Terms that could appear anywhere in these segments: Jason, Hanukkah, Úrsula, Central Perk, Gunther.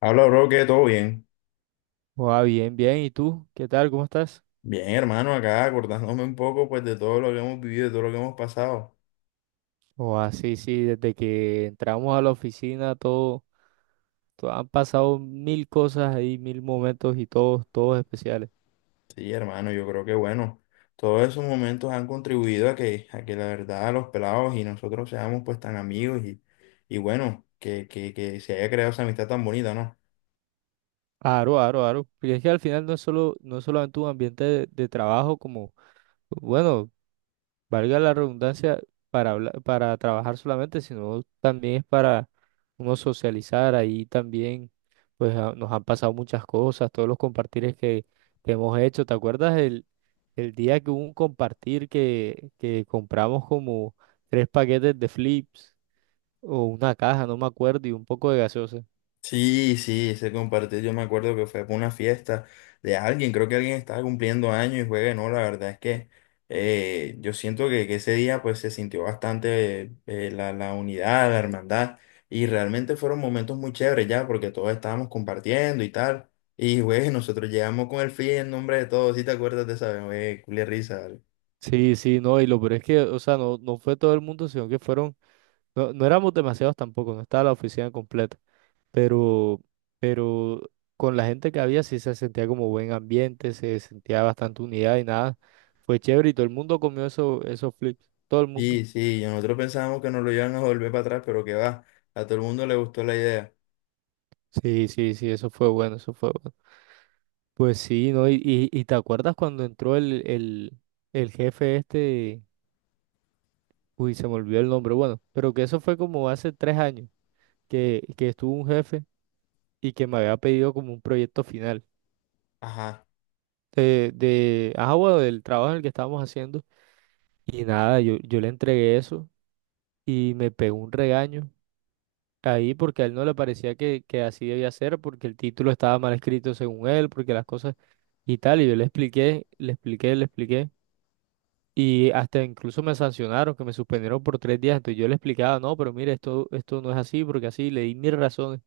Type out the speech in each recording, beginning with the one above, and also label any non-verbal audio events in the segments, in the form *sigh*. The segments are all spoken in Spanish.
Habla, bro, que todo bien. Oa, bien, bien. ¿Y tú? ¿Qué tal? ¿Cómo estás? Bien, hermano, acá acordándome un poco pues de todo lo que hemos vivido, de todo lo que hemos pasado. Oa, sí, sí. Desde que entramos a la oficina, han pasado mil cosas ahí, mil momentos y todos especiales. Sí, hermano, yo creo que bueno, todos esos momentos han contribuido a que la verdad los pelados y nosotros seamos pues tan amigos y bueno, que se haya creado esa amistad tan bonita, ¿no? Aro, aro, aro. Porque es que al final no es solamente un ambiente de trabajo como, bueno, valga la redundancia, para trabajar solamente, sino también es para uno socializar. Ahí también, pues, nos han pasado muchas cosas, todos los compartires que hemos hecho. ¿Te acuerdas el día que hubo un compartir que compramos como tres paquetes de flips o una caja, no me acuerdo, y un poco de gaseosa? Sí, sí, ese compartir. Yo me acuerdo que fue por una fiesta de alguien, creo que alguien estaba cumpliendo años y juegue, no, la verdad es que yo siento que ese día pues se sintió bastante la, la unidad, la hermandad, y realmente fueron momentos muy chéveres ya porque todos estábamos compartiendo y tal. Y güey, nosotros llegamos con el fin en nombre de todos, si te acuerdas de esa vez, güey, culia risa, ¿vale? Sí, sí, no, y lo peor es que, o sea, no, no fue todo el mundo, sino que fueron, no, no éramos demasiados tampoco, no estaba la oficina completa, pero, pero con la gente que había sí se sentía como buen ambiente, se sentía bastante unidad y nada, fue chévere y todo el mundo comió eso, esos flips, todo el mundo. Sí, sí, y nosotros pensábamos que nos lo iban a volver para atrás, pero que va, a todo el mundo le gustó la idea. Sí, sí, sí, eso fue bueno, eso fue bueno. Pues sí, ¿no? Y te acuerdas cuando entró el jefe este, uy, se me olvidó el nombre, bueno, pero que eso fue como hace 3 años que estuvo un jefe y que me había pedido como un proyecto final Ajá. de, bueno, del trabajo en el que estábamos haciendo. Y nada, yo le entregué eso y me pegó un regaño ahí porque a él no le parecía que así debía ser, porque el título estaba mal escrito según él, porque las cosas y tal. Y yo le expliqué, le expliqué, le expliqué. Y hasta incluso me sancionaron, que me suspendieron por 3 días. Entonces yo le explicaba, no, pero mire, esto no es así, porque así le di mis razones.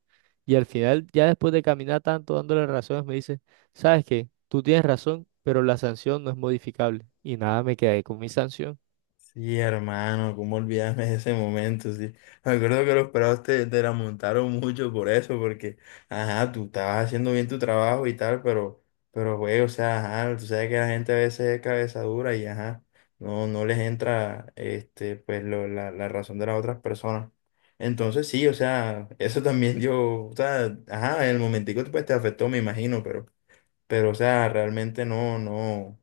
Y al final, ya después de caminar tanto dándole razones, me dice, ¿sabes qué? Tú tienes razón, pero la sanción no es modificable. Y nada, me quedé con mi sanción. Sí, hermano, cómo olvidarme de ese momento, sí. Me acuerdo que los pelados te la montaron mucho por eso, porque, ajá, tú estabas haciendo bien tu trabajo y tal, pero, güey, o sea, ajá, tú sabes que la gente a veces es cabeza dura y, ajá, no, no les entra, este, pues, la razón de las otras personas. Entonces, sí, o sea, eso también yo, o sea, ajá, en el momentico, pues, te afectó, me imagino, pero, o sea, realmente no, no,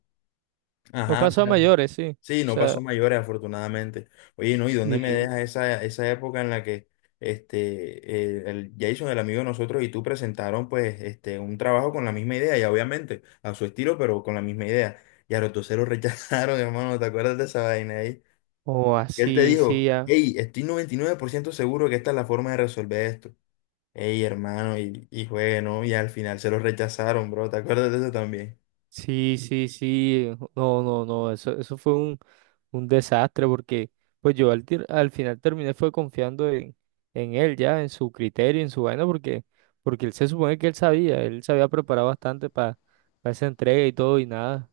No ajá, o pasó sea. a mayores, sí. O Sí, no pasó sea, a mayores, afortunadamente. Oye, no, ¿y dónde me sí. deja esa, esa época en la que este, el Jason, el amigo de nosotros, y tú presentaron pues este, un trabajo con la misma idea, y obviamente a su estilo, pero con la misma idea? Y a los dos se lo rechazaron, *laughs* hermano, ¿te acuerdas de esa vaina ahí? O Y él te así, sí, dijo, ya. hey, estoy 99% seguro que esta es la forma de resolver esto. Hey, hermano, y juegue, ¿no? Y al final se lo rechazaron, bro, ¿te acuerdas de eso también? Sí, sí, sí. No, no, no. Eso fue un desastre porque pues yo al final terminé fue confiando en él ya, en su criterio, en su vaina, porque él se supone que él sabía, él se había preparado bastante para esa entrega y todo y nada.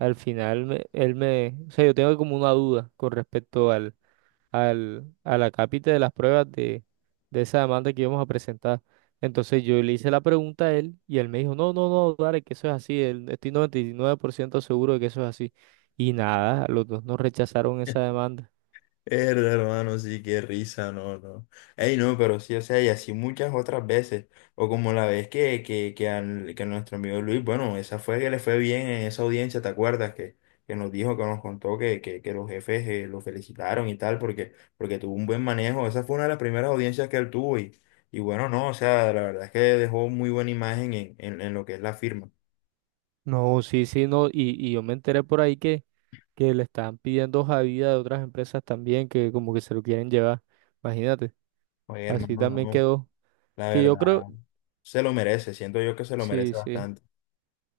Al final él me, o sea, yo tengo como una duda con respecto a la cápita de las pruebas de esa demanda que íbamos a presentar. Entonces yo le hice la pregunta a él y él me dijo, no, no, no, dale, que eso es así, estoy 99% seguro de que eso es así. Y nada, los dos nos rechazaron esa demanda. Herda, hermano, sí, qué risa, no, no. Ey, no, pero sí, o sea, y así muchas otras veces. O como la vez que nuestro amigo Luis, bueno, esa fue que le fue bien en esa audiencia, ¿te acuerdas? Que nos dijo, que nos contó que los jefes lo felicitaron y tal, porque, porque tuvo un buen manejo. Esa fue una de las primeras audiencias que él tuvo y bueno, no, o sea, la verdad es que dejó muy buena imagen en lo que es la firma. No, sí, sí, no, y yo me enteré por ahí que le están pidiendo hoja de vida de otras empresas también, que como que se lo quieren llevar, imagínate, Oye, así hermano, también no, quedó, la que yo creo, verdad, se lo merece, siento yo que se lo sí, merece sí. bastante.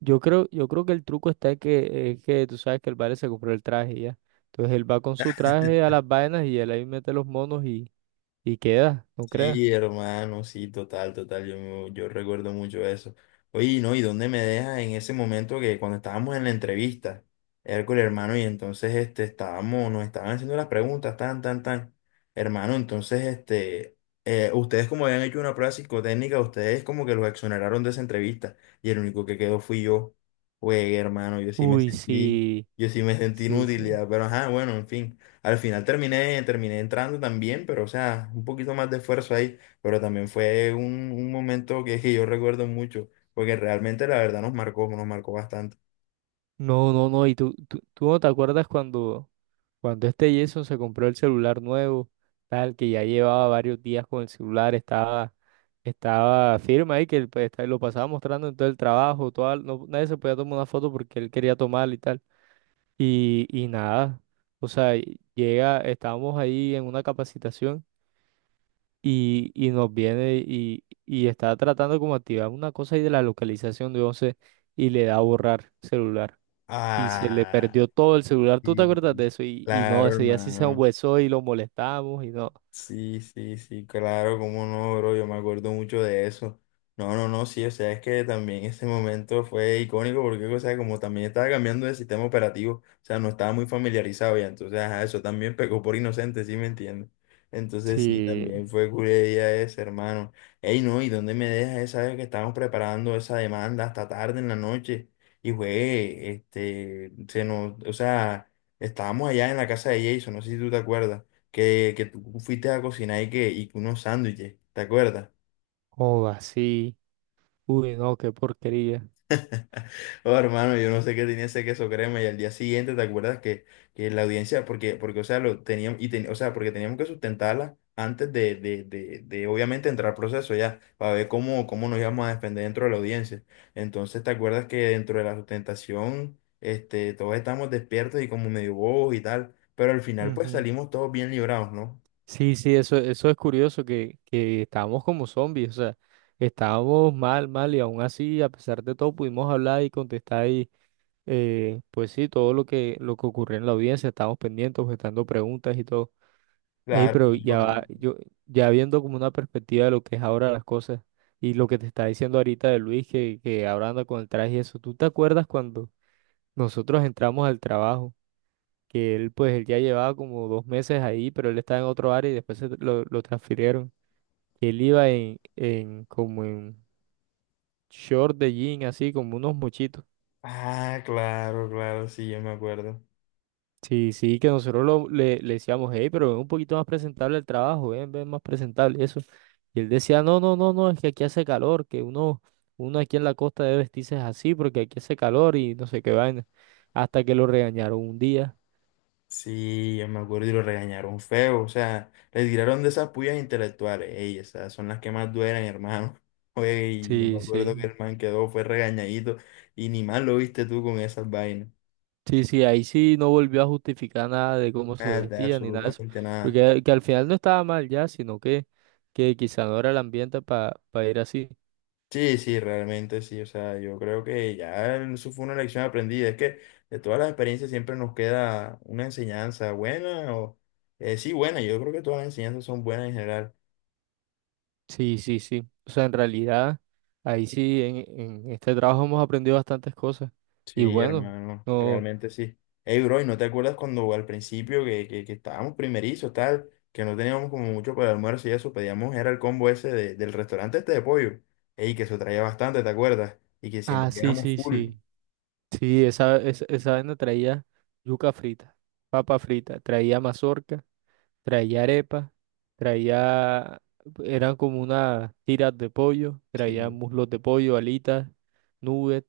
Yo creo que el truco está es que tú sabes que el vale se compró el traje y ya. Entonces él va con su traje a las vainas y él ahí mete los monos y queda, no creas. Sí, hermano, sí, total, total, yo recuerdo mucho eso. Oye, ¿no? ¿Y dónde me dejas en ese momento que cuando estábamos en la entrevista, Hércules, hermano? Y entonces, este, estábamos, nos estaban haciendo las preguntas, tan, tan, tan. Hermano, entonces, este, ustedes como habían hecho una prueba psicotécnica, ustedes como que los exoneraron de esa entrevista, y el único que quedó fui yo. Güey, hermano, Uy, sí, yo sí me sentí sí, sí. inútil, ya, pero ajá, bueno, en fin. Al final terminé entrando también, pero o sea, un poquito más de esfuerzo ahí, pero también fue un momento que, *laughs* que yo recuerdo mucho, porque realmente la verdad nos marcó bastante. No, no, no. Y tú no te acuerdas cuando este Jason se compró el celular nuevo, tal, que ya llevaba varios días con el celular, estaba firme ahí, que él, pues, lo pasaba mostrando en todo el trabajo, no, nadie se podía tomar una foto porque él quería tomarla y tal. Y nada, o sea, llega, estábamos ahí en una capacitación y nos viene y está tratando como activar una cosa ahí de la localización de 11 y le da a borrar celular y se le Ah, perdió todo el celular. ¿Tú te sí, acuerdas de eso? Y no, claro, ese día sí se hermano. hueso y lo molestamos y no. Sí, sí, sí, claro, cómo no, bro, yo me acuerdo mucho de eso. No, no, no, sí, o sea, es que también ese momento fue icónico porque, o sea, como también estaba cambiando de sistema operativo, o sea, no estaba muy familiarizado ya, entonces, ajá, eso también pecó por inocente, ¿sí me entiendes? Entonces, sí, Sí, también fue culería ese, hermano. Ey, no, ¿y dónde me dejas esa vez que estábamos preparando esa demanda hasta tarde en la noche? Y fue, este, se nos, o sea, estábamos allá en la casa de Jason, no sé si tú te acuerdas que tú fuiste a cocinar y que unos sándwiches, ¿te acuerdas? o así. Uy, no, qué porquería. *laughs* Oh, hermano, yo no sé qué tenía ese queso crema y al día siguiente, ¿te acuerdas que la audiencia, porque, porque, o sea, lo teníamos, y o sea, porque teníamos que sustentarla antes de obviamente entrar al proceso ya, para ver cómo, cómo nos íbamos a defender dentro de la audiencia. Entonces, ¿te acuerdas que dentro de la sustentación, este, todos estábamos despiertos y como medio bobos y tal, pero al final pues Ujú. salimos todos bien librados, ¿no? Sí, sí, eso es curioso, que estábamos como zombies, o sea, estábamos mal, mal, y aún así, a pesar de todo, pudimos hablar y contestar y, pues sí, todo lo que ocurrió en la audiencia, estábamos pendientes, objetando preguntas y todo. Ey, Claro, pero claro, ya va, no. Ya viendo como una perspectiva de lo que es ahora las cosas y lo que te está diciendo ahorita de Luis, que ahora anda con el traje y eso, ¿tú te acuerdas cuando nosotros entramos al trabajo? Que él pues él ya llevaba como 2 meses ahí, pero él estaba en otro área y después se lo transfirieron, que él iba en como en short de jean, así como unos mochitos. Ah, claro, claro, sí, yo me acuerdo. Sí, sí, que nosotros le decíamos, hey, pero ven un poquito más presentable el trabajo, ven, ven más presentable, eso. Y él decía, no, no, no, no, es que aquí hace calor, que uno aquí en la costa debe vestirse así porque aquí hace calor y no sé qué vaina. Hasta que lo regañaron un día. Sí, yo me acuerdo y lo regañaron feo. O sea, le tiraron de esas puyas intelectuales. Ey, esas son las que más duelen, hermano. *laughs* Oye, y yo me Sí, acuerdo que sí. el man quedó, fue regañadito. Y ni mal lo viste tú con esas vainas. Sí, sí, ahí sí no volvió a justificar nada de cómo se Nada, vestía ni nada de eso, absolutamente nada. porque que al final no estaba mal ya, sino que quizá no era el ambiente para ir así. Sí, sí, realmente sí. O sea, yo creo que ya eso fue una lección aprendida. Es que de todas las experiencias siempre nos queda una enseñanza buena o... sí, buena. Yo creo que todas las enseñanzas son buenas en general. Sí, sí, sí. O sea, en realidad, ahí sí, en este trabajo hemos aprendido bastantes cosas. Y Sí, bueno, hermano, no. realmente sí. Ey, bro, ¿y no te acuerdas cuando al principio que estábamos primerizos, tal, que no teníamos como mucho para el almuerzo y eso, pedíamos, era el combo del restaurante este de pollo? Ey, que eso traía bastante, ¿te acuerdas? Y que Ah, siempre sí, quedamos sí, full. sí. Sí, esa vaina traía yuca frita, papa frita, traía mazorca, traía arepa. Traía, Eran como unas tiras de pollo, traía Sí. muslos de pollo, alitas, nuggets,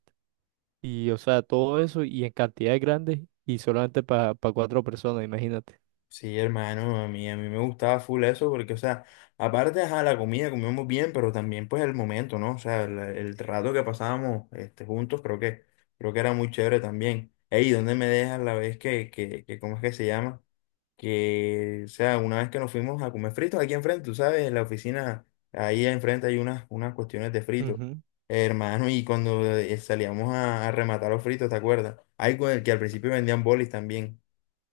y o sea, todo eso y en cantidades grandes y solamente para cuatro personas, imagínate. Sí, hermano, a mí me gustaba full eso porque, o sea, aparte, ajá, la comida comíamos bien, pero también, pues, el momento, ¿no? O sea, el rato que pasábamos este, juntos creo que era muy chévere también. Ey, ¿dónde me dejas la vez ¿cómo es que se llama? Que, o sea, una vez que nos fuimos a comer fritos aquí enfrente, tú sabes, en la oficina, ahí enfrente hay unas, unas cuestiones de fritos, Ujú. hermano, y cuando salíamos a rematar los fritos, ¿te acuerdas? Hay que al principio vendían bolis también.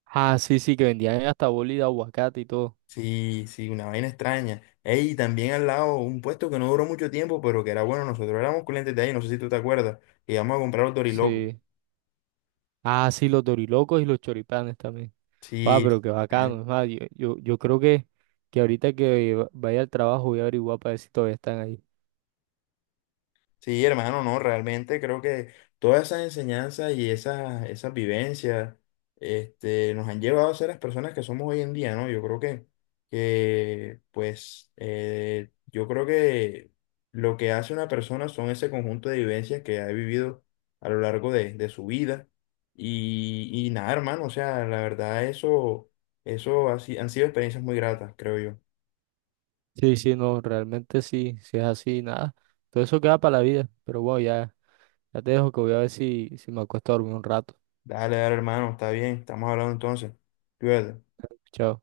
Ah, sí, sí, que vendían hasta boli de aguacate y todo. Sí, sí, una vaina extraña. Ey, y también al lado, un puesto que no duró mucho tiempo, pero que era bueno, nosotros éramos clientes de ahí, no sé si tú te acuerdas, que íbamos a comprar los dorilocos. Sí. Ah, sí, los dorilocos y los choripanes también. Ah, Sí. pero qué bacano, es más, yo creo que ahorita que vaya al trabajo voy a averiguar para ver si todavía están ahí. Sí, hermano, no, realmente creo que todas esas enseñanzas y esas, esas vivencias este, nos han llevado a ser las personas que somos hoy en día, ¿no? Yo creo que pues, yo creo que lo que hace una persona son ese conjunto de vivencias que ha vivido a lo largo de su vida. Y nada, hermano, o sea, la verdad, eso ha si- han sido experiencias muy gratas, creo yo. Sí, sí, no, realmente sí, si es así, nada. Todo eso queda para la vida, pero bueno, ya. Ya te dejo que voy a ver si me acuesto a dormir un rato. Dale, dale, hermano, está bien, estamos hablando entonces. Cuídate. Chao.